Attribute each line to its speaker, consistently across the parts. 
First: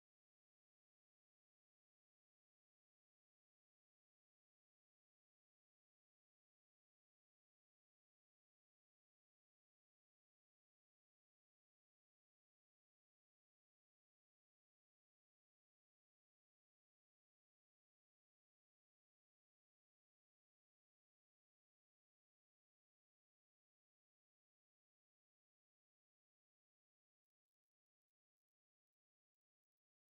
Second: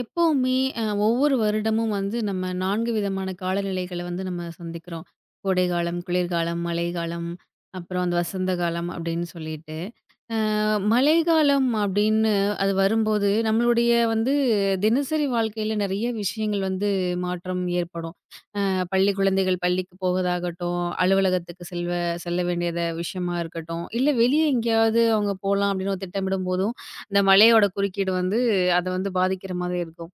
Speaker 1: எப்பவுமே ஒவ்வொரு வருடமும் வந்து நம்ம 4 விதமான காலநிலைகள வந்து நம்ம சந்திக்கிறோம். கோடைக்காலம், குளிர்காலம், மழைக்காலம், அப்புறம் அந்த வசந்த காலம் அப்படின்னு சொல்லிட்டு. அ மழைக்காலம் அப்படின்னு அது வரும்போது, நம்மளுடைய வந்து தினசரி வாழ்க்கையில நெறைய விஷயங்கள் வந்து மாற்றம் ஏற்படும். பள்ளி குழந்தைகள் பள்ளிக்கு போவதாகட்டும், அலுவலகத்துக்கு செல்ல வேண்டியத விஷயமா இருக்கட்டும், இல்ல வெளிய எங்கேயாவது அவங்க போலாம் அப்படின்னு ஒரு திட்டமிடும்போதும், இந்த மழையோட குறுக்கீடு வந்து அத வந்து பாதிக்கிற மாதிரி இருக்கும்.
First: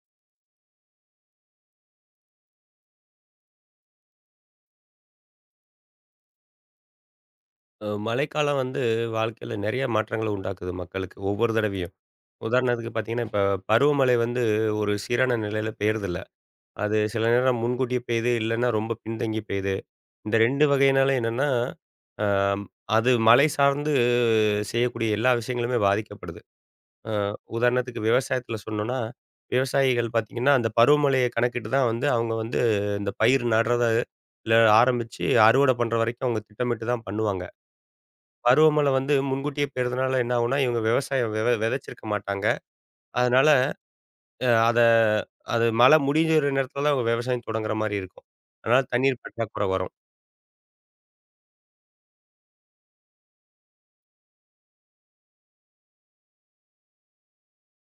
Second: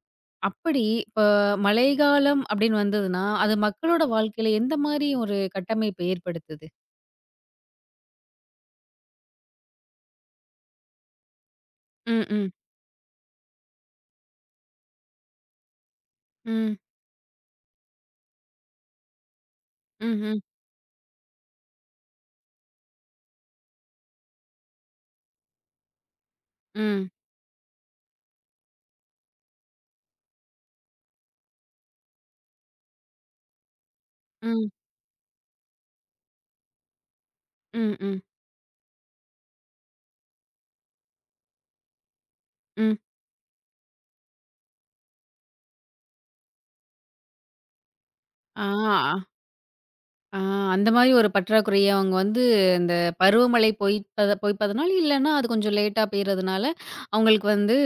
Speaker 1: அப்படி இப்ப மழைக்காலம் அப்படின்னு வந்ததுன்னா, அது மக்களோட வாழ்க்கையில எந்த மாரி ஒரு கட்டமைப்ப ஏற்படுத்துது?
Speaker 2: மழைக்காலம் வந்து வாழ்க்கையில நெறைய மாற்றங்கள உண்டாக்குது மக்களுக்கு. ஒவ்வொரு தடவையும்.
Speaker 1: ம், ம்,
Speaker 2: உதாரணத்துக்கு பார்த்தீங்கன்னா, இப்ப பருவமழை வந்து ஒரு சீரான நிலையில பெய்றதில்ல.
Speaker 1: ம்,
Speaker 2: அது சில நேரம் முன்கூட்டியே பெய்யுது, இல்லன்னா ரொம்ப பின்தங்கி பெய்யுது. இந்த
Speaker 1: ம்ஹ்ம்.
Speaker 2: 2 வகையினால என்னன்னா, அ அது மழை சார்ந்து செய்யக்கூடிய எல்லா விஷயங்களுமே பாதிக்கப்படுது.
Speaker 1: ம்,
Speaker 2: அ உதாரணத்துக்கு விவசாயத்தில சொன்னோம்னா, விவசாயிகள் பார்த்தீங்கன்னா, அந்த பருவமழைய கணக்கிட்டு தான் வந்து அவங்க வந்து இந்த பயிர் நடுறத, இல்ல
Speaker 1: ம்,
Speaker 2: ஆரம்பிச்சு அறுவடை பண்ற வரைக்கும் அவங்க திட்டமிட்டு தான் பண்ணுவாங்க.
Speaker 1: ம், ம், ம்.
Speaker 2: பருவமழை வந்து முன்கூட்டியே பெய்றதுனால என்ன ஆகும்னா, இவங்க விவசாயம் விதைச்சிருக்க மாட்டாங்க.
Speaker 1: ம்.
Speaker 2: அதனால அ அத அது மழை முடியிற நேரத்துல தான் அவங்க விவசாயம் தொடங்குற மாரி இருக்கும்.
Speaker 1: ஆ.
Speaker 2: அதனால தண்ணீர் பற்றாக்குறை வரும்.
Speaker 1: ஆ, அந்த மாரி ஒரு பற்றாக்குறைய அவங்க வந்து இந்த பருவமழை பொய்ப்பதனால, இல்லன்னா அது கொஞ்சம் லேட்டா பெய்றதுனால, அவங்களுக்கு வந்து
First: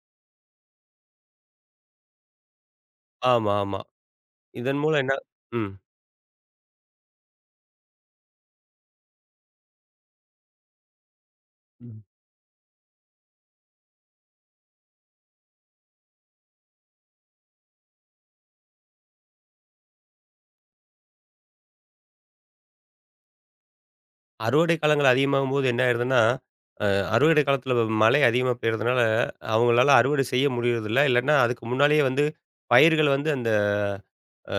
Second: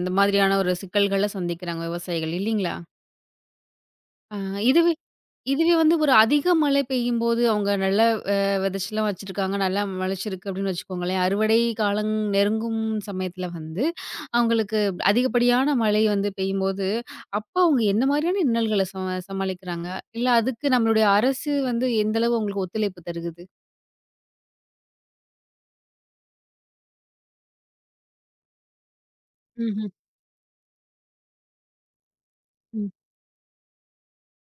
Speaker 1: இந்த மாதிரியான ஒரு சிக்கல்கள சந்திக்கிறாங்க விவசாயிகள் இல்லீங்களா?
Speaker 2: ஆமா, ஆமா.
Speaker 1: ஆ.
Speaker 2: இதன்
Speaker 1: இதுவே
Speaker 2: மூலம் என்ன. ம்.
Speaker 1: இதுவே வந்து ஒரு அதிக மழை பெய்யும்போது, அவங்க நல்லா அ விதைச்சலாம் வச்சிருக்காங்க. நல்லா முளைச்சிருக்கு அப்படின்னு வச்சுக்கோங்களேன். அறுவடை
Speaker 2: ம்.
Speaker 1: காலம் நெருங்கும் சமயத்துல வந்து, அவங்களுக்கு அதிகப்படியான மழை வந்து பெய்யும்போது, அப்ப அவங்க என்ன மாதிரியான இன்னல்கள சமாளிக்கிறாங்க? இல்ல அதுக்கு நம்மளுடைய அரசு வந்து எந்த அளவு அவங்களுக்கு ஒத்துழைப்பு தருகுது?
Speaker 2: அறுவடை காலங்கள் அதிகமாகும்போது என்ன ஆயிடுதுன்னா, அ அறுவடை காலத்துல மழை அதிகமா பெய்றதுனால,
Speaker 1: ம்ஹ்ம்.
Speaker 2: அவங்களால அறுவடை செய்ய முடியறதில்ல. இல்லன்னா அதுக்கு முன்னாலேயே வந்து
Speaker 1: ம்.
Speaker 2: பயிர்கள் வந்து அந்த அ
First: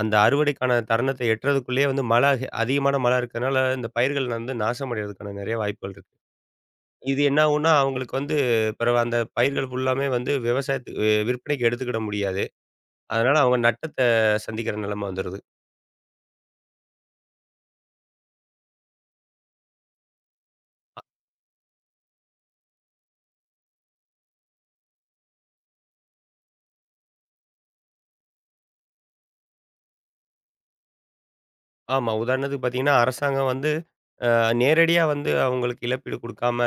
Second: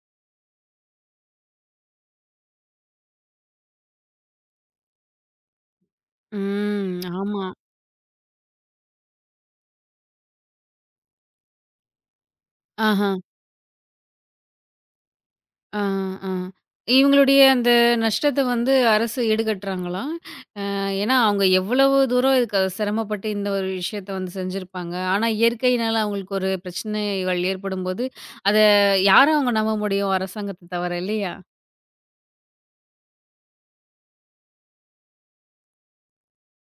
Speaker 2: அந்த அறுவடைக்கான தருணத்தை எட்டுறதுக்குள்ளேயே வந்து மழை அதிகமான மழை இருக்கனால, இந்த பயிர்கள் வந்து நாசம் அடைறதுக்கான நெறைய வாய்ப்புகள் இருக்கு.
Speaker 1: ம்.
Speaker 2: இது என்ன
Speaker 1: ஆமா.
Speaker 2: ஆகும்னா, அவங்களுக்கு வந்து பிறவு அந்த பயிர்கள் ஃபுல்லாமே வந்து விவசாயத்துக்கு விற்பனைக்கு எடுத்துக்கிட முடியாது.
Speaker 1: ஆஹா.
Speaker 2: அதனால அவங்க நட்டத்த சந்திக்கிற நிலைமை வந்துருது.
Speaker 1: ஆ, ஆ. இவங்களுடைய அந்த நஷ்டத்த வந்து அரசு ஈடுகட்டுறாங்களா? ஏன்னா, அவங்க எவ்வளவு தூரம் இதுக்கு சிரமப்பட்டு இந்த ஒரு விஷயத்த வந்து செஞ்சிருப்பாங்க. ஆனா, இயற்கையினால அவங்களுக்கு ஒரு பிரச்சனைகள் ஏற்படும்போது, அத யார அவங்க நம்ப முடியும்? அரசாங்கத்த தவிர இல்லையா?
Speaker 2: ஆமா. உதாரணத்துக்கு பார்த்தீங்கன்னா, அரசாங்கம் வந்து நேரடியா வந்து அவங்களுக்கு இழப்பீடு குடுக்காம,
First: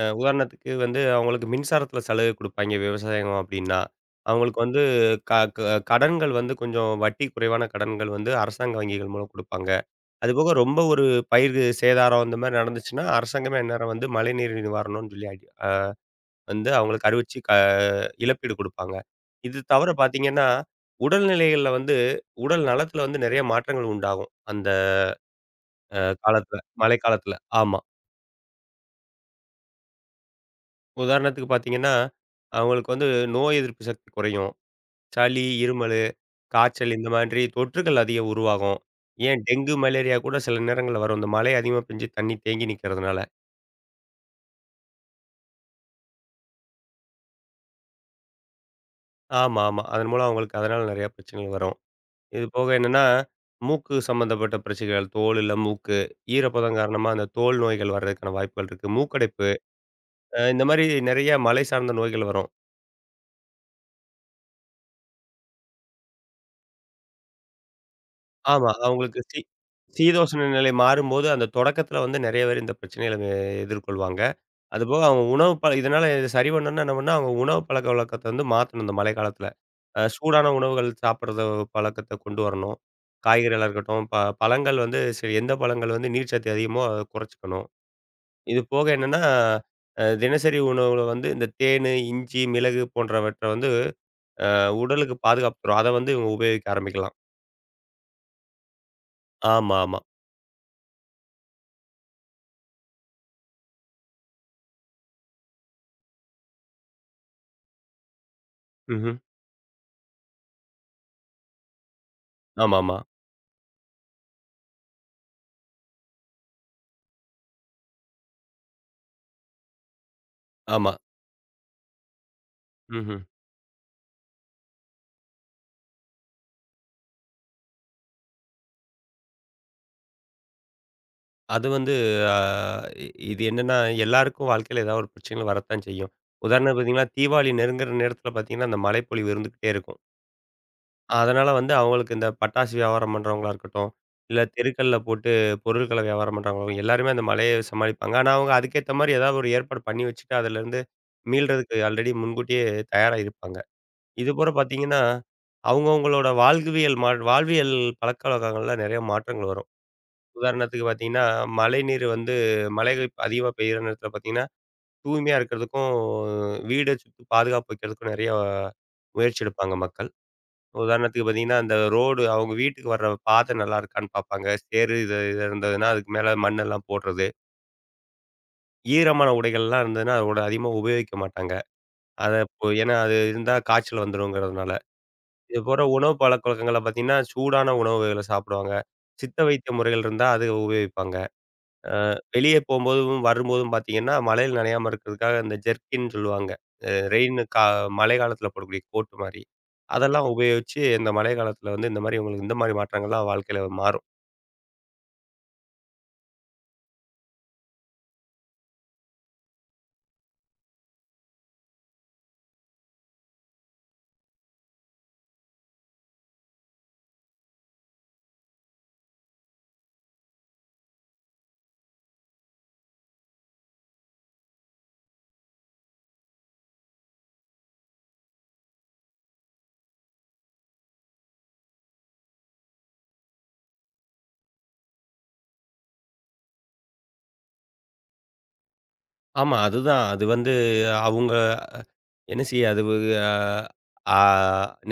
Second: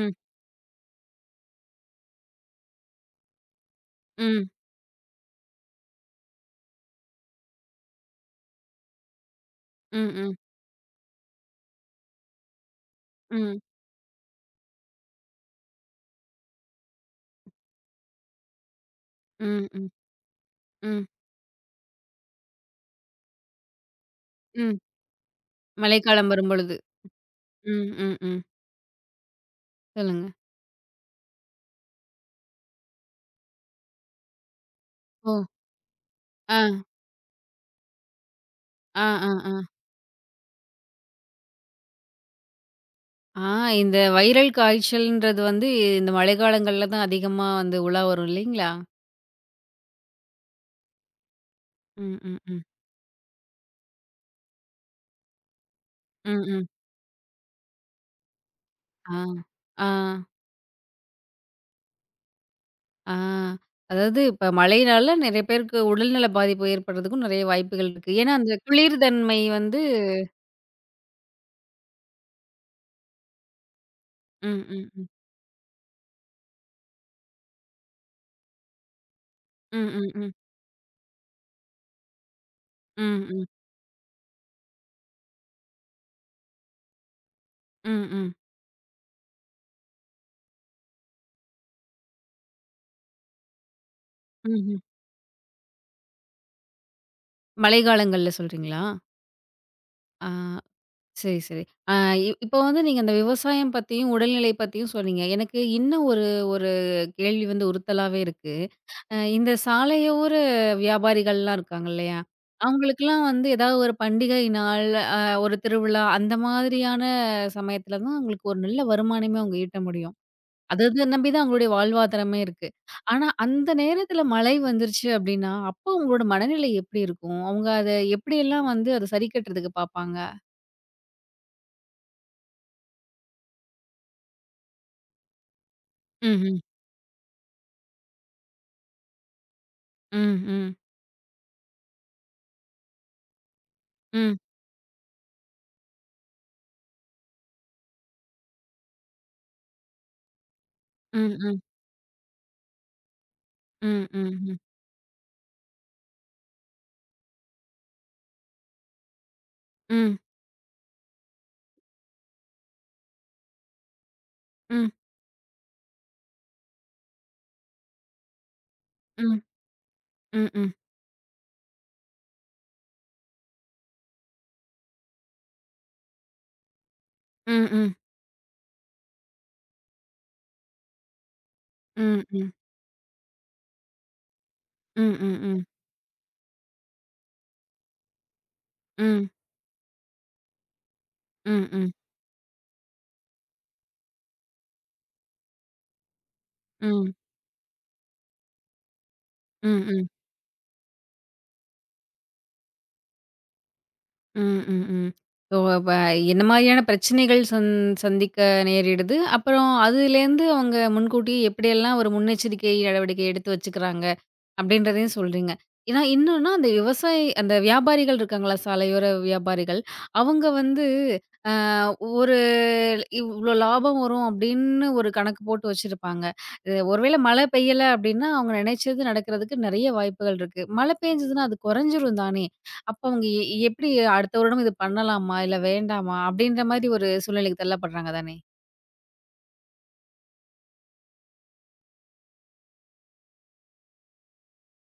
Speaker 2: உதாரணத்துக்கு வந்து அவங்களுக்கு மின்சாரத்தில சலுகை குடுப்பாய்ங்க விவசாயம் அப்டின்னா,
Speaker 1: ம்.
Speaker 2: அவங்களுக்கு வந்து க க கடன்கள் வந்து கொஞ்சம் வட்டி குறைவான கடன்கள் வந்து அரசாங்க வங்கிகள் மூலம் குடுப்பாங்க.
Speaker 1: ம். ம்.
Speaker 2: அதுபோக ரொம்ப ஒரு பயிர் சேதாரம் இந்த மாரி நடந்துச்சுன்னா, அரசாங்கமே
Speaker 1: ம்.
Speaker 2: அந்நேரம் வந்து மழைநீர் நிவாரணம்னு சொல்லி வந்து அவங்களுக்கு அறிவிச்சு இழப்பீடு குடுப்பாங்க. இது
Speaker 1: ம். ம்.
Speaker 2: தவிர பார்த்தீங்கன்னா,
Speaker 1: ம்.
Speaker 2: உடல்நிலைகள்ல வந்து உடல் நலத்தில வந்து நெறைய மாற்றங்கள் உண்டாகும். அந்த
Speaker 1: ம். மழைக்காலம்
Speaker 2: காலத்தில,
Speaker 1: வரும்பொழுது.
Speaker 2: மழைக்காலத்தில. ஆமா.
Speaker 1: ம். ம். ம். சொல்லுங்க.
Speaker 2: உதாரணத்துக்கு பார்த்தீங்கன்னா, அவங்களுக்கு வந்து நோய் எதிர்ப்பு சக்தி குறையும்.
Speaker 1: ஓ!
Speaker 2: சளி, இருமலு,
Speaker 1: ஆ.
Speaker 2: காய்ச்சல் இந்த மாதிரி தொற்றுகள் அதிகம் உருவாகும்.
Speaker 1: ஆ. ஆ.
Speaker 2: ஏன்
Speaker 1: ஆ.
Speaker 2: டெங்கு, மலேரியா கூட சில நேரங்கள்ல வரும். இந்த மழை அதிகமா பெஞ்சு தண்ணி தேங்கி நிக்கிறதுனால.
Speaker 1: ஆ, இந்த வைரல் காய்ச்சல்ன்றது வந்து இந்த மழைக்காலங்கள்ல தான் அதிகமா வந்து உலா வரும் இல்லைங்களா?
Speaker 2: ஆமா, ஆமா. அதன் மூலம் அவங்களுக்கு அதனால நெறைய பிரச்சனைகள் வரும்.
Speaker 1: ம். ம்.
Speaker 2: இது
Speaker 1: ம்.
Speaker 2: போக என்னன்னா, மூக்கு சம்மந்தப்பட்ட பிரச்சனைகள், தோல் இல்ல மூக்கு,
Speaker 1: ம். ம்.
Speaker 2: ஈரப்பதம் காரணமா அந்த தோல் நோய்கள் வர்றதுக்கான வாய்ப்புகள் இருக்கு.
Speaker 1: ஆ.
Speaker 2: மூக்கடைப்பு,
Speaker 1: ஆ.
Speaker 2: இந்த மாரி நெறைய மழை சார்ந்த நோய்கள் வரும்.
Speaker 1: ஆ. அதாவது இப்ப மழையினால நெறைய பேருக்கு உடல்நல பாதிப்பு ஏற்படுறதுக்கும் நெறைய வாய்ப்புகள் இருக்கு. ஏன்னா, அந்த
Speaker 2: ஆமா.
Speaker 1: குளிர்
Speaker 2: அவங்களுக்கு
Speaker 1: தன்மை வந்து
Speaker 2: சீதோஷ்ண நிலை மாறும்போது, அந்த தொடக்கத்தில வந்து நெறைய பேர் இந்த பிரச்சனைகள எதிர்கொள்வாங்க.
Speaker 1: ம், ம்,
Speaker 2: அதுபோக
Speaker 1: ம்.
Speaker 2: அவங்க உணவு பழ இதனால இத சரி பண்ணணும்னா என்ன பண்ணணும், அவங்க உணவு பழக்கவழக்கத்த வந்து மாத்தணும் இந்த மழை காலத்தில.
Speaker 1: ம், ம், ம்.
Speaker 2: சூடான உணவுகள் சாப்பிடுறத பழக்கத்த கொண்டு வரணும்.
Speaker 1: ம், ம்.
Speaker 2: காய்கறிகளா இருக்கட்டும், பழங்கள் வந்து சரி எந்த பழங்கள் வந்து நீர்ச்சத்து அதிகமோ, அத குறைச்சுக்கணும்.
Speaker 1: ம், ம்.
Speaker 2: இது போக என்னன்னா, தினசரி உணவுல வந்து இந்த தேனு, இஞ்சி, மிளகு போன்றவற்றை வந்து
Speaker 1: ம்ஹ்ம்.
Speaker 2: உடலுக்கு பாதுகாப்பு தரும். அத வந்து இவங்க உபயோகிக்க ஆரம்பிக்கலாம்.
Speaker 1: மழைக்காலங்கள்ல சொல்றீங்களா?
Speaker 2: ஆமா, ஆமா.
Speaker 1: ஆ, சரி, சரி. ஆ, இப்போ வந்து நீங்க அந்த விவசாயம் பத்தியும், உடல்நிலை பத்தியும் சொன்னீங்க. எனக்கு இன்னும் ஒரு ஒரு கேள்வி வந்து உறுத்தலாவே இருக்கு.
Speaker 2: ம்ஹ்ம்.
Speaker 1: இந்த சாலையோர வியாபாரிகள்லாம் இருக்காங்க இல்லையா?
Speaker 2: ஆமாமா.
Speaker 1: அவங்களுக்கெல்லாம் வந்து ஏதாவது ஒரு பண்டிகை நாள், அ ஒரு திருவிழா அந்த மாதிரியான சமயத்துல தான் அவங்களுக்கு ஒரு நல்ல வருமானமே அவங்க ஈட்ட முடியும். அத
Speaker 2: ஆமா.
Speaker 1: அத நம்பி தான் அவங்களுடைய வாழ்வாதாரமே இருக்கு.
Speaker 2: ம்ஹ்ம்.
Speaker 1: ஆனா அந்த நேரத்துல மழை வந்துருச்சு அப்டின்னா, அப்போ அவங்களோட மனநிலை எப்படி இருக்கும்? அவங்க அத எப்படியெல்லாம் வந்து அத சரி கட்டுறதுக்கு பாப்பாங்க?
Speaker 2: அது வந்து அ இது என்னன்னா, எல்லாருக்கும் வாழ்க்கையில ஏதாவது ஒரு பிரச்சனைகள் வரத்தான் செய்யும்.
Speaker 1: ம்ஹ்ம்.
Speaker 2: உதாரணத்துக்கு பார்த்தீங்கன்னா, தீபாவளி நெருங்குற நேரத்தில பார்த்தீங்கன்னா, அந்த மழைப்பொழிவு இருந்துகிட்டே இருக்கும்.
Speaker 1: ம், ம்.
Speaker 2: அதனால வந்து அவங்களுக்கு இந்த பட்டாசு வியாபாரம் பண்றவங்களா இருக்கட்டும்,
Speaker 1: ம்,
Speaker 2: இல்ல தெருக்கள்ல போட்டு பொருட்கள வியாபாரம் பண்றவங்க எல்லாருமே அந்த மழைய சமாளிப்பாங்க. ஆனா, அவங்க அதுக்கேத்த மாரி ஏதாவது ஒரு ஏற்பாடு பண்ணி வச்சுட்டு, அதுலேருந்து
Speaker 1: ம், ம்,
Speaker 2: மீள்றதுக்கு ஆல்ரெடி முன்கூட்டியே தயாரா இருப்பாங்க.
Speaker 1: ம், ம்,
Speaker 2: இதுபோல
Speaker 1: ம்,
Speaker 2: பார்த்தீங்கன்னா, அவங்கவங்களோட வாழ்வியல் பழக்கவழக்கங்கள்ல நெறைய மாற்றங்கள் வரும்.
Speaker 1: ம்,
Speaker 2: உதாரணத்துக்கு பார்த்தீங்கன்னா, மழைநீர் வந்து மழை அதிகமா பெய்யுற நேரத்தில பார்த்தீங்கன்னா,
Speaker 1: ம்,
Speaker 2: தூய்மையா இருக்கிறதுக்கும், வீட சுத்தி பாதுகாப்பு வைக்கிறதுக்கும் நெறைய
Speaker 1: ம்,
Speaker 2: முயற்சி
Speaker 1: ம்,
Speaker 2: எடுப்பாங்க மக்கள்.
Speaker 1: ம், ம்,
Speaker 2: உதாரணத்துக்கு பார்த்தீங்கன்னா, அந்த ரோடு அவங்க வீட்டுக்கு வர்ற பாதை நல்லா இருக்கான்னு பார்ப்பாங்க. சேறு இது இது இருந்ததுன்னா, அதுக்கு மேல மண்ணெல்லாம் போடுறது.
Speaker 1: ம்,
Speaker 2: ஈரமான உடைகள்லாம் இருந்ததுன்னா, அதோட அதிகமா உபயோகிக்க மாட்டாங்க.
Speaker 1: ம்,
Speaker 2: அத
Speaker 1: ம்,
Speaker 2: இப்போ ஏன்னா அது இருந்தா காய்ச்சல் வந்துருங்கிறதுனால.
Speaker 1: ம். ம்.
Speaker 2: இது
Speaker 1: ம்.
Speaker 2: போற உணவு பழக்கவழக்கங்கள்ல பார்த்தீங்கன்னா, சூடான உணவுகள சாப்பிடுவாங்க.
Speaker 1: ம்.
Speaker 2: சித்த வைத்திய முறைகள் இருந்தா அது உபயோகிப்பாங்க.
Speaker 1: ம், ம்,
Speaker 2: அ வெளிய போம்போதும், வரும்போதும் பார்த்தீங்கன்னா, மழையில நனையாம இருக்கிறதுக்காக இந்த ஜெர்க்கின்னு சொல்லுவாங்க. அ
Speaker 1: ம்,
Speaker 2: ரெயின் கா மழை காலத்தில போடக்கூடிய கோட் மாரி.
Speaker 1: ம், ம்,
Speaker 2: அதெல்லாம் உபயோகிச்சு இந்த மழை காலத்தில வந்து இந்த மாரி உங்களுக்கு இந்த மாரி மாற்றங்கள்லாம் வாழ்க்கையில மாறும்.
Speaker 1: ம், ம், ம். ஸோ, அப்ப என்ன மாரியான பிரச்சனைகள் சந்திக்க நேரிடுது? அப்புறம் அதுலேருந்து அவங்க முன்கூட்டியே எப்படியெல்லாம் ஒரு முன்னெச்சரிக்கை நடவடிக்கை எடுத்து வச்சுக்கிறாங்க? அப்படின்றதையும் சொல்றீங்க. ஏன்னா இன்னொன்னா அந்த விவசாயி அந்த வியாபாரிகள் இருக்காங்களா, சாலையோர வியாபாரிகள். அவங்க வந்து அ ஒரு இவ்ளோ லாபம் வரும் அப்படின்னு ஒரு கணக்கு போட்டு வச்சிருப்பாங்க. ஒருவேளை மழை பெய்யல அப்படின்னா, அவங்க நினைச்சது நடக்கிறதுக்கு நெறைய வாய்ப்புகள் இருக்கு. மழை பெஞ்சதுன்னா அது குறைஞ்சிரும் தானே! அப்ப அவங்க எப்படி அடுத்த வருடம் இது பண்ணலாமா? இல்ல வேண்டாமா? அப்படின்ற மாரி ஒரு சூழ்நிலைக்கு தள்ளப்படுறாங்க தானே!
Speaker 2: ஆமா. அதுதான். அது வந்து அவங்க என்ன செய்ய அது வ அ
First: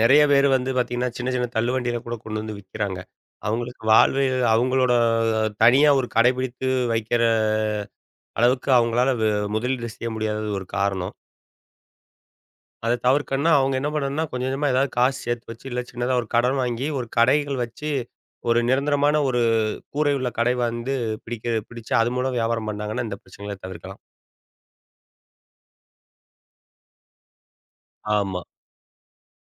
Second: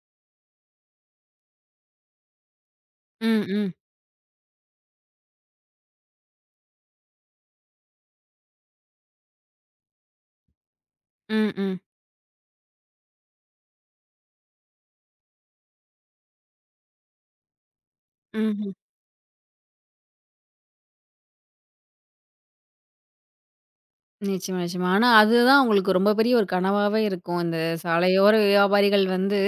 Speaker 2: நெறைய பேர் வந்து பார்த்தீங்கன்னா, சின்ன சின்ன தள்ளுவண்டியில கூட கொண்டு வந்து விக்கிறாங்க.
Speaker 1: ம், ம்,
Speaker 2: அவங்களுக்கு வாழ்வு அவங்களோட தனியா ஒரு கடைபிடித்து வைக்கிற அளவுக்கு அவங்களால வ முதலீடு செய்ய முடியாதது ஒரு காரணம்.
Speaker 1: ம், ம்,
Speaker 2: அத தவிர்க்கணும்னா, அவங்க என்ன பண்ணணும்னா, கொஞ்சம் கொஞ்சமா ஏதாவது காசு சேர்த்து வச்சு, இல்ல சின்னதா ஒரு கடன் வாங்கி, ஒரு கடைகள் வச்சு, ஒரு
Speaker 1: ம்.
Speaker 2: நிரந்தரமான ஒரு கூரை உள்ள கடை வந்து பிடிச்சு, அது மூலம் வியாபாரம் பண்ணாங்கன்னா, இந்த பிரச்சனைகள தவிர்க்கலாம்.
Speaker 1: நிச்சயமா, நிச்சயமா. ஆனா அதுதான் உங்களுக்கு ரொம்ப பெரிய ஒரு கனவாவே இருக்கும். இந்த சாலையோர
Speaker 2: ஆமா,
Speaker 1: வியாபாரிகள் வந்து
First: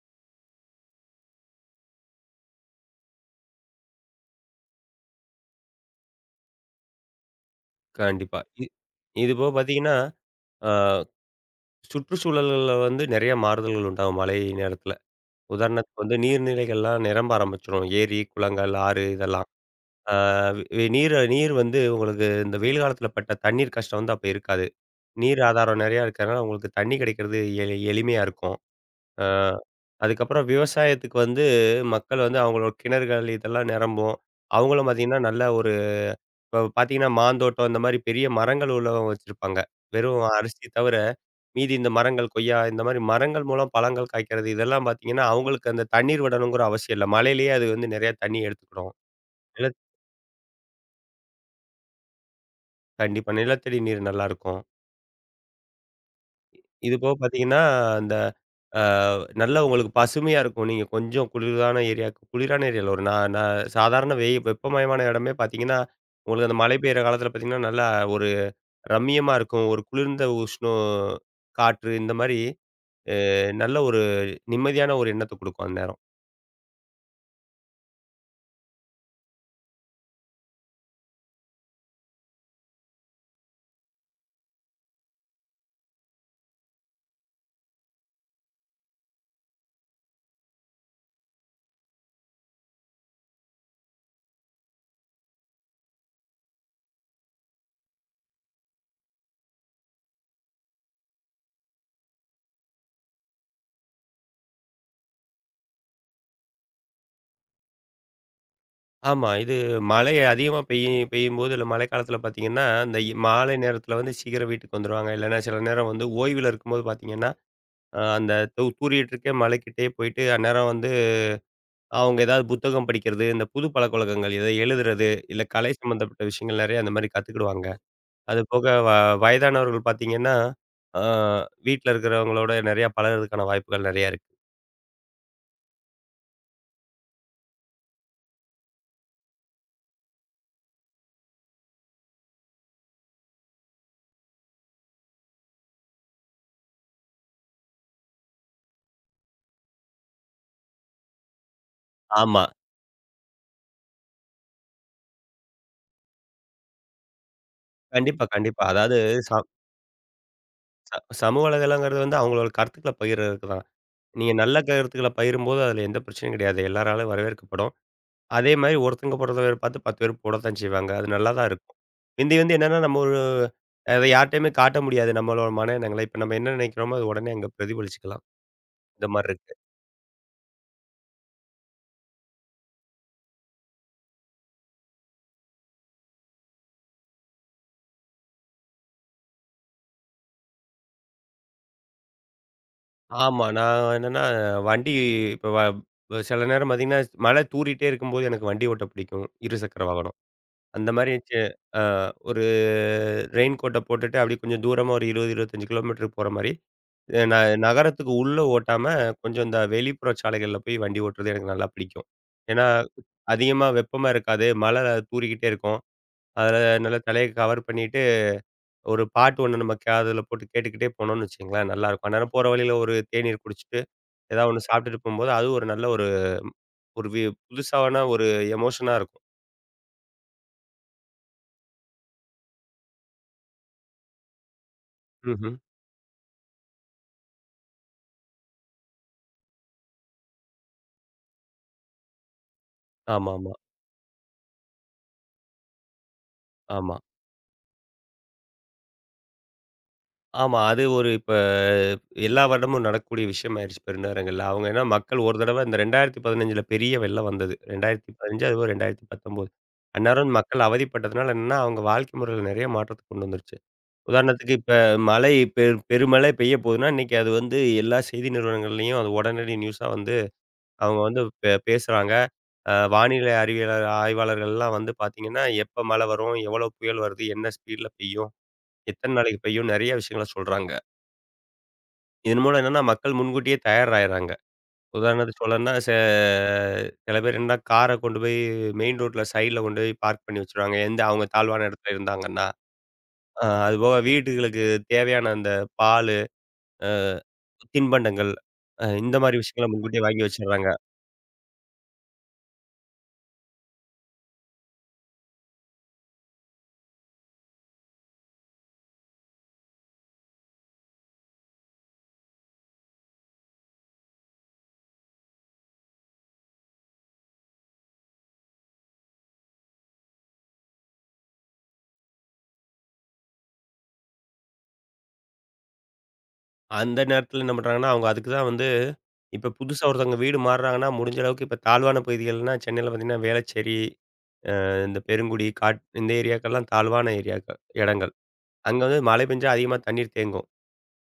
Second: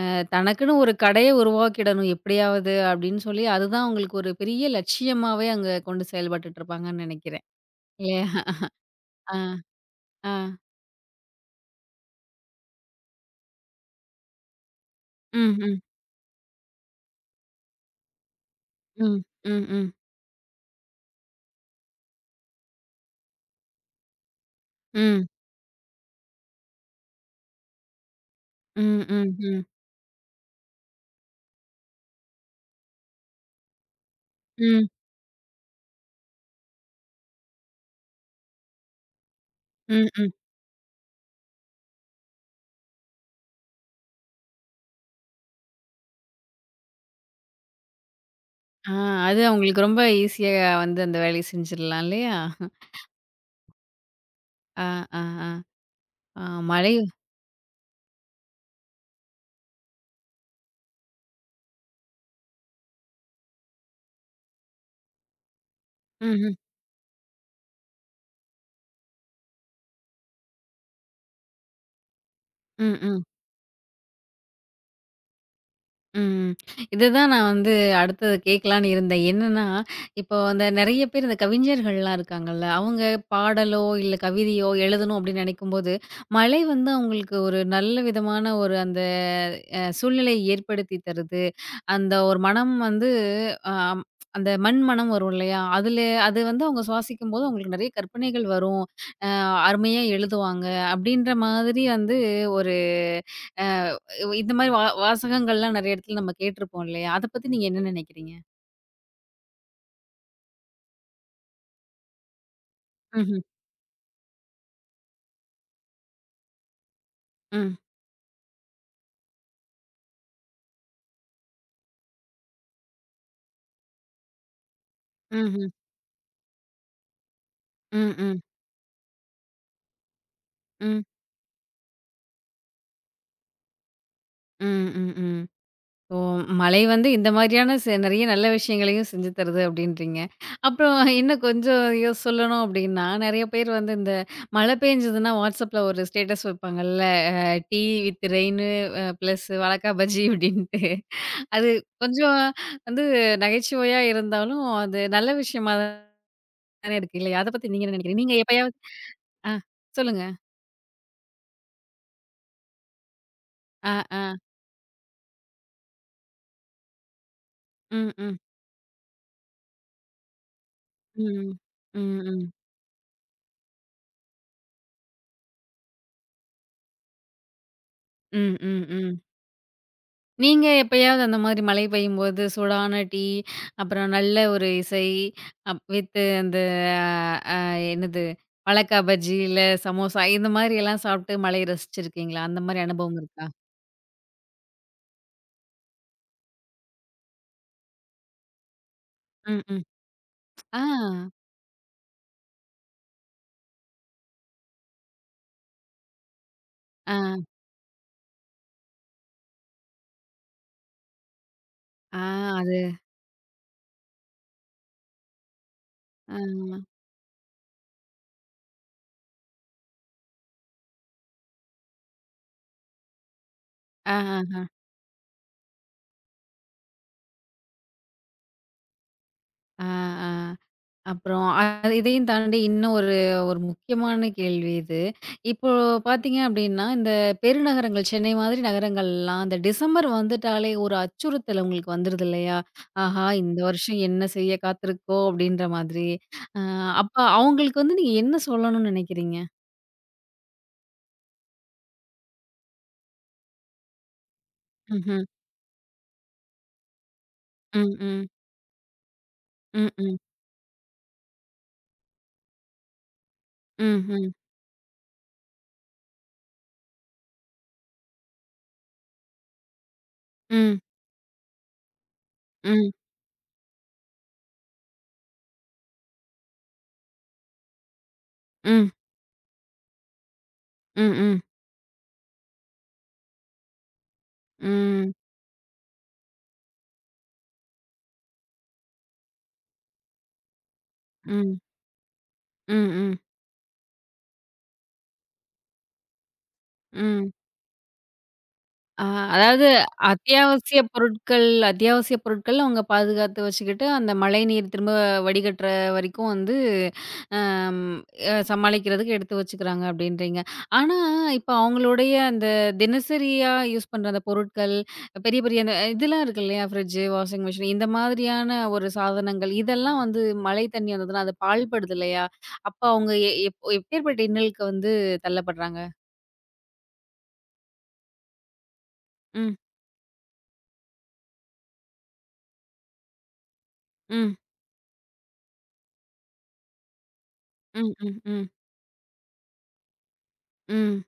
Speaker 1: தனக்குன்னு ஒரு கடைய உருவாக்கிடணும் எப்படியாவது அப்படின்னு சொல்லி, அதுதான் அவங்களுக்கு ஒரு பெரிய லட்சியமாவே அங்க கொண்டு செயல்பட்டுட்டு இருப்பாங்கன்னு நெனைக்கிறேன். இல்லையா?
Speaker 2: கண்டிப்பா. இது
Speaker 1: ஆ,
Speaker 2: போக பார்த்தீங்கன்னா,
Speaker 1: ஆ.
Speaker 2: அ சுற்றுச்சூழல்கள்ல வந்து நெறைய மாறுதல்கள் உண்டாகும் மழை நேரத்தில.
Speaker 1: ம், ம்,
Speaker 2: உதாரணத்துக்கு வந்து நீர்நிலைகள்லாம் நிரம்ப ஆரம்பிச்சுரும். ஏரி, குளங்கள், ஆறு
Speaker 1: ம்,
Speaker 2: இதெல்லாம்.
Speaker 1: ம், ம்,
Speaker 2: அ நீர் நீர் வந்து உங்களுக்கு இந்த வெயில் காலத்தில பட்ட தண்ணீர் கஷ்டம் வந்து அப்ப இருக்காது.
Speaker 1: ம், ம்,
Speaker 2: நீர் ஆதாரம் நெறையா இருக்கிறனால, உங்களுக்கு தண்ணி கிடைக்கிறது எளிமையா இருக்கும்.
Speaker 1: ம்,
Speaker 2: அ
Speaker 1: ம்,
Speaker 2: அதுக்கப்புறம் விவசாயத்துக்கு வந்து மக்கள் வந்து அவங்களோட கிணறுகள் இதெல்லாம் நிரம்பும். அவங்களும்
Speaker 1: ம்,
Speaker 2: பார்த்தீங்கன்னா, நல்ல ஒரு இப்ப பார்த்தீங்கன்னா, மாந்தோட்டம் இந்த மாரி பெரிய மரங்கள் உள்ளவங்க வச்சிருப்பாங்க.
Speaker 1: ம்,
Speaker 2: வெறும்
Speaker 1: ம்.
Speaker 2: அரிசி தவிர, மீதி இந்த மரங்கள், கொய்யா இந்த மாரி மரங்கள் மூலம் பழங்கள் காய்க்கிறது இதெல்லாம் பார்த்தீங்கன்னா, அவங்களுக்கு அந்த தண்ணீர் விடணுங்கிற அவசியம் இல்ல. மழையிலேயே அது வந்து நெறையா தண்ணி
Speaker 1: ஆ,
Speaker 2: எடுத்துக்கிடும்.
Speaker 1: அது
Speaker 2: நிலத்
Speaker 1: அவங்களுக்கு ரொம்ப ஈஸியா வந்து அந்த வேலைய செஞ்சிடலாம் இல்லையா?
Speaker 2: கண்டிப்பா. நிலத்தடி நீர் நல்லாருக்கும்.
Speaker 1: ஆ, ஆ, ஆ. ஆ, மழை
Speaker 2: இது போக பார்த்தீங்கன்னா, அந்த அ நல்லா உங்களுக்கு பசுமையா இருக்கும். நீங்க கொஞ்சம் குளிரான ஏரியாக்கு குளிரான ஏரியால ஒரு நா நா சாதாரண வெப்பமயமான இடமே பார்த்தீங்கன்னா,
Speaker 1: ம்,
Speaker 2: உங்களுக்கு
Speaker 1: ம்,
Speaker 2: அந்த மழை பெய்ற காலத்தில பார்த்தீங்கன்னா, நல்லா ஒரு ரம்மியமா இருக்கும். ஒரு குளிர்ந்த உஷ்ணம் காற்று இந்த மாரி
Speaker 1: ம், ம்.
Speaker 2: நல்ல ஒரு நிம்மதியான ஒரு எண்ணத்த குடுக்கும் அந்நேரம்.
Speaker 1: ம். இதுதான் நான் வந்து அடுத்தது கேட்கலான்னு இருந்தேன். என்னன்னா, இப்போ அந்த நெறைய பேர் இந்த கவிஞர்கள்லாம் இருக்காங்கல்ல, அவங்க பாடலோ, இல்ல கவிதையோ எழுதணும் அப்படின்னு நெனைக்கும்போது, மழை வந்து அவங்களுக்கு ஒரு நல்ல விதமான ஒரு அந்த சூழ்நிலையை ஏற்படுத்தி தருது. அந்த ஒரு மனம் வந்து ஆம், அந்த மண் மனம் வரும் இல்லையா? அதுல அது வந்து அவங்க சுவாசிக்கும்போது அவங்களுக்கு நெறைய கற்பனைகள் வரும். அ அருமையா எழுதுவாங்க. அப்டின்ற மாதிரி வந்து ஒரு அ இந்த மாரி வாசகங்கள்லாம் நெறைய இடத்துல நம்ம கேட்டுருப்போம் இல்லையா? அத பத்தி நீங்க என்ன நினைக்கிறீங்க?
Speaker 2: ஆமா. இது மழை அதிகமா பெய்யும்போது இல்ல மழைக்காலத்தில பார்த்தீங்கன்னா, இந்த
Speaker 1: ம்ஹ்ம்.
Speaker 2: மாலை நேரத்தில வந்து சீக்கிரம் வீட்டுக்கு வந்துருவாங்க. இல்லன்னா சில நேரம் வந்து ஓய்வுல இருக்கும்போது பார்த்தீங்கன்னா,
Speaker 1: ம்.
Speaker 2: அந்த தூறிட்டு இருக்க மலைக்கிட்டயே போயிட்டு அந்நேரம் வந்து அவங்க ஏதாவது புத்தகம் படிக்கிறது, இந்த புது பழக்கவழக்கங்கள் எதோ எழுதுறது, இல்ல
Speaker 1: ம்ஹ்ம்.
Speaker 2: கலை சம்மந்தப்பட்ட விஷயங்கள் நெறைய அந்த மாரி கத்துக்கிடுவாங்க.
Speaker 1: ம். ம்.
Speaker 2: அது போக வயதானவர்கள் பார்த்தீங்கன்னா,
Speaker 1: ம், ம்,
Speaker 2: ஆ
Speaker 1: ம்.
Speaker 2: வீட்ல இருக்கிறவங்களோட நெறையா பழகுறதுக்கான வாய்ப்புகள் நெறையா இருக்கு.
Speaker 1: ம் ம் ஓ! மழை வந்து இந்த மாதிரியான நெறைய நல்ல விஷயங்களையும் செஞ்சு தருது அப்டின்றீங்க. அப்புறம் இன்னும் கொஞ்சம் சொல்லணும் அப்டின்னா, நெறைய பேர் வந்து இந்த மழை பெஞ்சதுன்னா வாட்ஸ்அப்ல ஒரு ஸ்டேட்டஸ் வைப்பாங்கல்ல, a tea with rain plus வாழக்கா பஜ்ஜி அப்டின்ட்டு. அது கொஞ்சம்
Speaker 2: ஆமா.
Speaker 1: வந்து நகைச்சுவையா இருந்தாலும், அது நல்ல விஷயமா தானே இருக்கு இல்லையா? அத பத்தி நீங்க என்ன நெனைக்கிறீங்க?
Speaker 2: கண்டிப்பா,
Speaker 1: நீங்க
Speaker 2: கண்டிப்பா.
Speaker 1: எப்பயாவது
Speaker 2: அதாவது ச
Speaker 1: ஆ, சொல்லுங்க.
Speaker 2: ச சமூக வலைதளங்கிறது வந்து அவங்களோட கருத்துக்கள பகிர்றதுக்கு தான்.
Speaker 1: ஆ, ஆ.
Speaker 2: நீங்க நல்ல கருத்துக்கள பகிரும்போது, அதுல எந்த பிரச்சனையும் கிடையாது. எல்லாராலும் வரவேற்கப்படும்.
Speaker 1: ம். ம்.
Speaker 2: அதே மாரி ஒருத்தங்க போடுறத வேற பார்த்து 10 பேர் போடத்தான் செய்வாங்க. அது நல்லா தான்
Speaker 1: ம். ம்.
Speaker 2: இருக்கும்.
Speaker 1: ம்,
Speaker 2: மிந்தி
Speaker 1: ம்.
Speaker 2: வந்து என்னன்னா, நம்ம ஒரு அத யார்ட்டயுமே காட்ட முடியாது நம்மளோட மன எண்ணங்கள. இப்ப நம்ம என்ன நினைக்கிறோமோ, அது உடனே அங்க பிரதிபலிச்சுக்கலாம்.
Speaker 1: ம், ம்,
Speaker 2: இந்த
Speaker 1: ம்.
Speaker 2: மாரி இருக்கு.
Speaker 1: நீங்க எப்பயாவது அந்த மாதிரி மழை பெய்யும்போது சூடான டீ, அப்புறம் நல்ல ஒரு இசை, அப் வித் அந்த அ என்னது வாழக்கா பஜ்ஜி, இல்ல சமோசா இந்த மாதிரி எல்லாம் சாப்பிட்டு மழைய ரசிச்சிருக்கீங்களா? அந்த மாதிரி அனுபவம்
Speaker 2: ஆமா.
Speaker 1: இருக்கா?
Speaker 2: நான் என்னன்னா வண்டி இப்ப வ சில நேரம் பார்த்தீங்கன்னா, மழை தூறிட்டே இருக்கும்போது எனக்கு வண்டி ஓட்ட பிடிக்கும்.
Speaker 1: ம்,
Speaker 2: இருசக்கர
Speaker 1: ம்.
Speaker 2: வாகனம்.
Speaker 1: ஆ,
Speaker 2: அந்த மாரி சே அ ஒரு ரெயின் கோட்ட போட்டுட்டு, அப்படியே கொஞ்சம் தூரமா ஒரு 20, 25 கிலோமீட்டர் போற மாரி
Speaker 1: ஆ,
Speaker 2: அ ந நகரத்துக்கு உள்ள ஓட்டாம, கொஞ்சம் இந்த வெளிப்புற சாலைகள்ல போய் வண்டி ஓட்டுறது எனக்கு நல்லா பிடிக்கும்.
Speaker 1: ஆ,
Speaker 2: ஏன்னா,
Speaker 1: அது
Speaker 2: அதிகமா வெப்பமா இருக்காது. மழை தூறிக்கிட்டே இருக்கும்.
Speaker 1: ஆ,
Speaker 2: அதில நல்லா தலைய கவர் பண்ணிட்டு, ஒரு பாட்டு ஒண்ணு நம்ம காதுல போட்டு கேட்டுக்கிட்டே போனோம்னு வச்சுக்கங்களேன், நல்லாயிருக்கும். அந்நேரம் போற வழியில ஒரு தேநீர் குடிச்சிட்டு, ஏதாவது
Speaker 1: ஆஹஹ.
Speaker 2: ஒண்ணு சாப்பிட்டுட்டு போம்போது, அது ஒரு நல்ல ஒரு ஒரு வி புதுசான ஒரு எமோஷனா இருக்கும்.
Speaker 1: ஆ, ஆ. அப்புறம் அது இதையும் தாண்டி இன்னும் ஒரு ஒரு முக்கியமான கேள்வி இது.
Speaker 2: ம்ஹ்ம்.
Speaker 1: இப்போ பார்த்தீங்க அப்டின்னா, இந்த பெருநகரங்கள் சென்னை மாதிரி நகரங்கள்லாம் அந்த டிசம்பர் வந்துட்டாலே ஒரு அச்சுறுத்தல் உங்களுக்கு வந்துருது இல்லையா? ஆஹா!
Speaker 2: ஆமாமா.
Speaker 1: இந்த வருஷம் என்ன செய்ய காத்திருக்கோ அப்டின்ற மாதிரி. அ
Speaker 2: ஆமா.
Speaker 1: அப்ப அவங்களுக்கு வந்து நீங்க என்ன சொல்லணும்னு நினைக்கிறீங்க?
Speaker 2: ஆமா. அது ஒரு இப்ப எல்லா வருடமும் நடக்கக்கூடிய விஷயம் ஆயிடுச்சு பெருநகரங்கள்ல. அவங்க ஏன்னா மக்கள்
Speaker 1: ம்ஹ்ம்.
Speaker 2: ஒரு தடவ இந்த 2015ல பெரிய வெள்ளம் வந்தது.
Speaker 1: ம். ம்.
Speaker 2: 2015 அதுவும் 2019.
Speaker 1: ம், ம்.
Speaker 2: அந்நேரம் மக்கள் அவதிப்பட்டதுனால என்னன்னா, அவங்க வாழ்க்கை முறையில நெறைய மாற்றத்த கொண்டு வந்துருச்சு.
Speaker 1: ம்ஹ்ம்.
Speaker 2: உதாரணத்துக்கு இப்ப மழை பெ பெருமழை பெய்ய போகுதுன்னா, இன்னைக்கு அது வந்து எல்லா செய்தி நிறுவனங்கள்லயும் அது உடனடி நியூஸா வந்து
Speaker 1: ம்.
Speaker 2: அவங்க வந்து பேசுறாங்க.
Speaker 1: ம்,
Speaker 2: வானிலை அறிவியலர் ஆய்வாளர்கள்லாம் வந்து பார்த்தீங்கன்னா, எப்ப மழை வரும்? எவ்வளவு புயல் வருது? என்ன ஸ்பீட்ல பெய்யும்?
Speaker 1: ம்,
Speaker 2: எத்தன நாளைக்கு பெய்யும்? நெறைய விஷயங்கள சொல்றாங்க.
Speaker 1: ம், ம்,
Speaker 2: இதன் மூலம் என்னன்னா, மக்கள் முன்கூட்டியே தயாராயிர்றாங்க.
Speaker 1: ம், ம்,
Speaker 2: உதாரணத்துக்கு சொல்லணும்னா, சில பேர் என்னன்னா, கார கொண்டு போய் மெயின் ரோட்ல சைட்ல கொண்டு போய் பார்க் பண்ணி வச்சுருவாங்க. எந்த அவங்க
Speaker 1: ம், ம், ம்.
Speaker 2: தாழ்வான இடத்துல இருந்தாங்கன்னா.
Speaker 1: ம்,
Speaker 2: அதுபோக வீடுகளுக்கு தேவையான அந்த பாலு,
Speaker 1: ம்,
Speaker 2: தின்பண்டங்கள்
Speaker 1: ஆ,
Speaker 2: இந்த மாரி
Speaker 1: அதாவது
Speaker 2: விஷயங்கள முன்கூட்டியே வாங்கி வச்சுடுறாங்க.
Speaker 1: அத்தியாவசிய பொருட்கள் அத்தியாவசிய பொருட்கள் அவங்க பாதுகாத்து வச்சுக்கிட்டு, அந்த மழைநீர் திரும்ப வடிகட்டுற வரைக்கும் வந்து அம் சமாளிக்கிறதுக்கு எடுத்து வச்சுக்கிறாங்க அப்படின்றீங்க. ஆனா, இப்ப அவங்களுடைய அந்த தினசரியா யூஸ் பண்ற அந்த பொருட்கள், பெரிய பெரிய அந்த இதெல்லாம் இருக்கு இல்லையா? ஃப்ரிட்ஜ், வாஷிங் மிஷின் இந்த மாதிரியான ஒரு சாதனங்கள், இதெல்லாம் வந்து மழை தண்ணி வந்ததுன்னா அது பாழ்படுது இல்லையா? அப்ப அவங்க எ எப் எப்பேர்ப்பட்ட இன்னலுக்கு வந்து தள்ளப்படுறாங்க?
Speaker 2: அந்த நேரத்துல என்ன பண்றாங்கன்னா, அவங்க அதுக்கு தான் வந்து இப்ப
Speaker 1: ம்.
Speaker 2: புதுசா ஒருத்தவங்க வீடு மாறுறாங்கன்னா, முடிஞ்ச அளவுக்கு இப்ப தாழ்வான பகுதிகள்னா சென்னையில பார்த்தீங்கன்னா, வேளச்சேரி,
Speaker 1: ம்.
Speaker 2: இந்த பெருங்குடி, காட் இந்த ஏரியாக்கள்லாம் தாழ்வான ஏரியாக்கள்
Speaker 1: ம்,
Speaker 2: இடங்கள்.
Speaker 1: ம், ம்,
Speaker 2: அங்க வந்து மழை பெஞ்சா அதிகமா தண்ணீர் தேங்கும்.
Speaker 1: ம்.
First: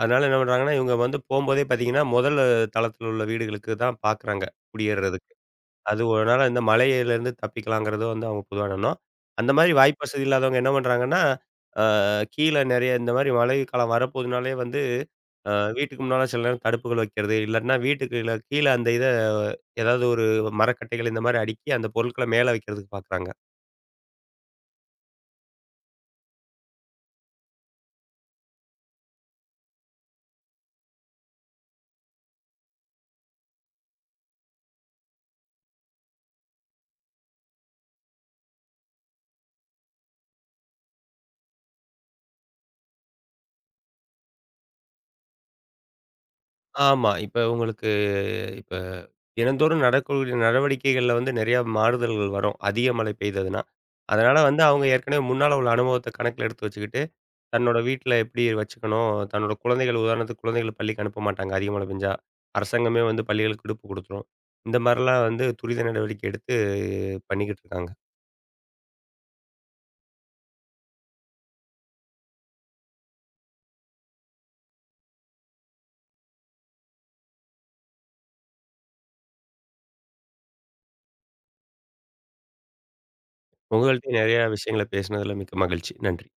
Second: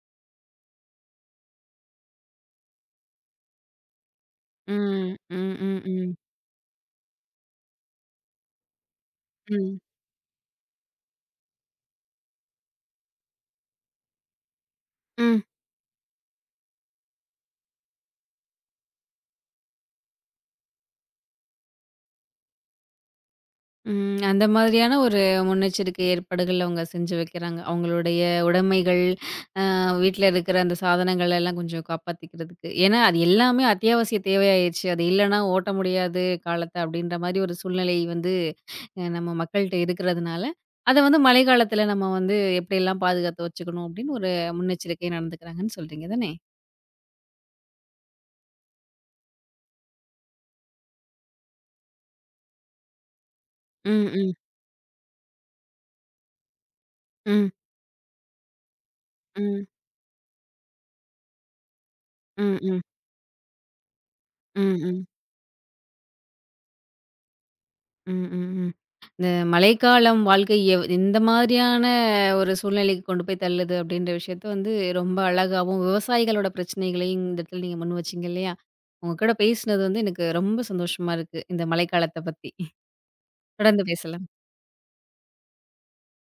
Speaker 2: அதனால என்ன பண்றாங்கன்னா, இவங்க வந்து போம்போதே பார்த்தீங்கன்னா, முதல் தளத்தில உள்ள வீடுகளுக்கு தான் பார்க்குறாங்க
Speaker 1: ம்.
Speaker 2: குடியேறதுக்கு.
Speaker 1: ம், ம்,
Speaker 2: அது
Speaker 1: ம்,
Speaker 2: அதனால இந்த மழையிலேருந்து தப்பிக்கலாங்கிறது வந்து அவங்க பொதுவா எண்ணம். அந்த மாரி
Speaker 1: ம்,
Speaker 2: வாய்ப்பு வசதி இல்லாதவங்க என்ன பண்றாங்கன்னா, அ கீழ நெறைய இந்த மாரி மழைக்காலம் வரப்போதுனாலே வந்து
Speaker 1: ம்,
Speaker 2: அ வீட்டுக்கு முன்னால சில நேரம் தடுப்புகள் வைக்கிறது, இல்லாட்டினா வீட்டுக்கு கீழ அந்த இத ஏதாவது ஒரு மரக்கட்டைகள் இந்த மாரி அடுக்கி அந்த பொருட்கள மேல வைக்கிறதுக்கு பார்க்குறாங்க.
Speaker 1: ம். அந்த மாதிரியான ஒரு முன்னெச்சரிக்கை ஏற்பாடுகள் அவங்க செஞ்சு வைக்கிறாங்க. அவங்களுடைய உடைமைகள், வீட்ல இருக்கிற அந்த சாதனங்கள் எல்லாம் கொஞ்சம் காப்பாத்திக்கிறதுக்கு. ஏன்னா, அது எல்லாமே அத்தியாவசிய தேவையாயிருச்சு. அது இல்லன்னா ஓட்ட முடியாது காலத்த அப்படின்ற மாரி ஒரு சூழ்நிலை வந்து நம்ம மக்கள்ட்ட இருக்கிறதுனால, அத வந்து மழைக்காலத்துல நம்ம வந்து எப்படியெல்லாம் பாதுகாத்து வச்சுக்கணும் அப்படின்னு ஒரு முன்னெச்சரிக்கை நடந்துக்கிறாங்கன்னு சொல்றீங்க தானே?
Speaker 2: ஆமா. இப்ப உங்களுக்கு இப்ப தினந்தோறும் நடக்கக்கூடிய நடவடிக்கைகள்ல வந்து நிறையா மாறுதல்கள் வரும். அதிக மழை பெய்ததுன்னா.
Speaker 1: ம். ம்,
Speaker 2: அதனால வந்து அவங்க ஏற்கனவே முன்னால உள்ள அனுபவத்த கணக்கில எடுத்து வச்சுக்கிட்டு,
Speaker 1: ம்,
Speaker 2: தன்னோட வீட்ல எப்படி வச்சுக்கணும்? தன்னோட
Speaker 1: ம்,
Speaker 2: குழந்தைகள் உதாரணத்துக்கு குழந்தைகள பள்ளிக்கு அனுப்ப மாட்டாங்க. அதிக மழை பெஞ்சா.
Speaker 1: ம், ம்,
Speaker 2: அரசாங்கமே வந்து பள்ளிகளுக்கு விடுப்பு குடுத்துரும்.
Speaker 1: ம்,
Speaker 2: இந்த
Speaker 1: ம்.
Speaker 2: மாரிலாம் வந்து துரித நடவடிக்கை எடுத்து பண்ணிக்கிட்டு இருக்காங்க.
Speaker 1: ம், ம், ம். இந்த மழைக்காலம் வாழ்க்கை எந்த மாதிரியான ஒரு சூழ்நிலைக்கு கொண்டு போய் தள்ளுது அப்படின்ற விஷயத்த வந்து ரொம்ப அழகாவும், விவசாயிகளோட பிரச்சனைகளையும் இந்த இடத்துல நீங்க முன் வச்சீங்க இல்லையா? உங்க கூட பேசினது வந்து எனக்கு ரொம்ப சந்தோஷமா இருக்கு. இந்த மழைக்காலத்த பத்தி. தொடர்ந்து
Speaker 2: உங்கள்ட்டயும்
Speaker 1: பேசலாம்.
Speaker 2: நிறையா விஷயங்கள பேசினதுல மிக்க மகிழ்ச்சி. நன்றி.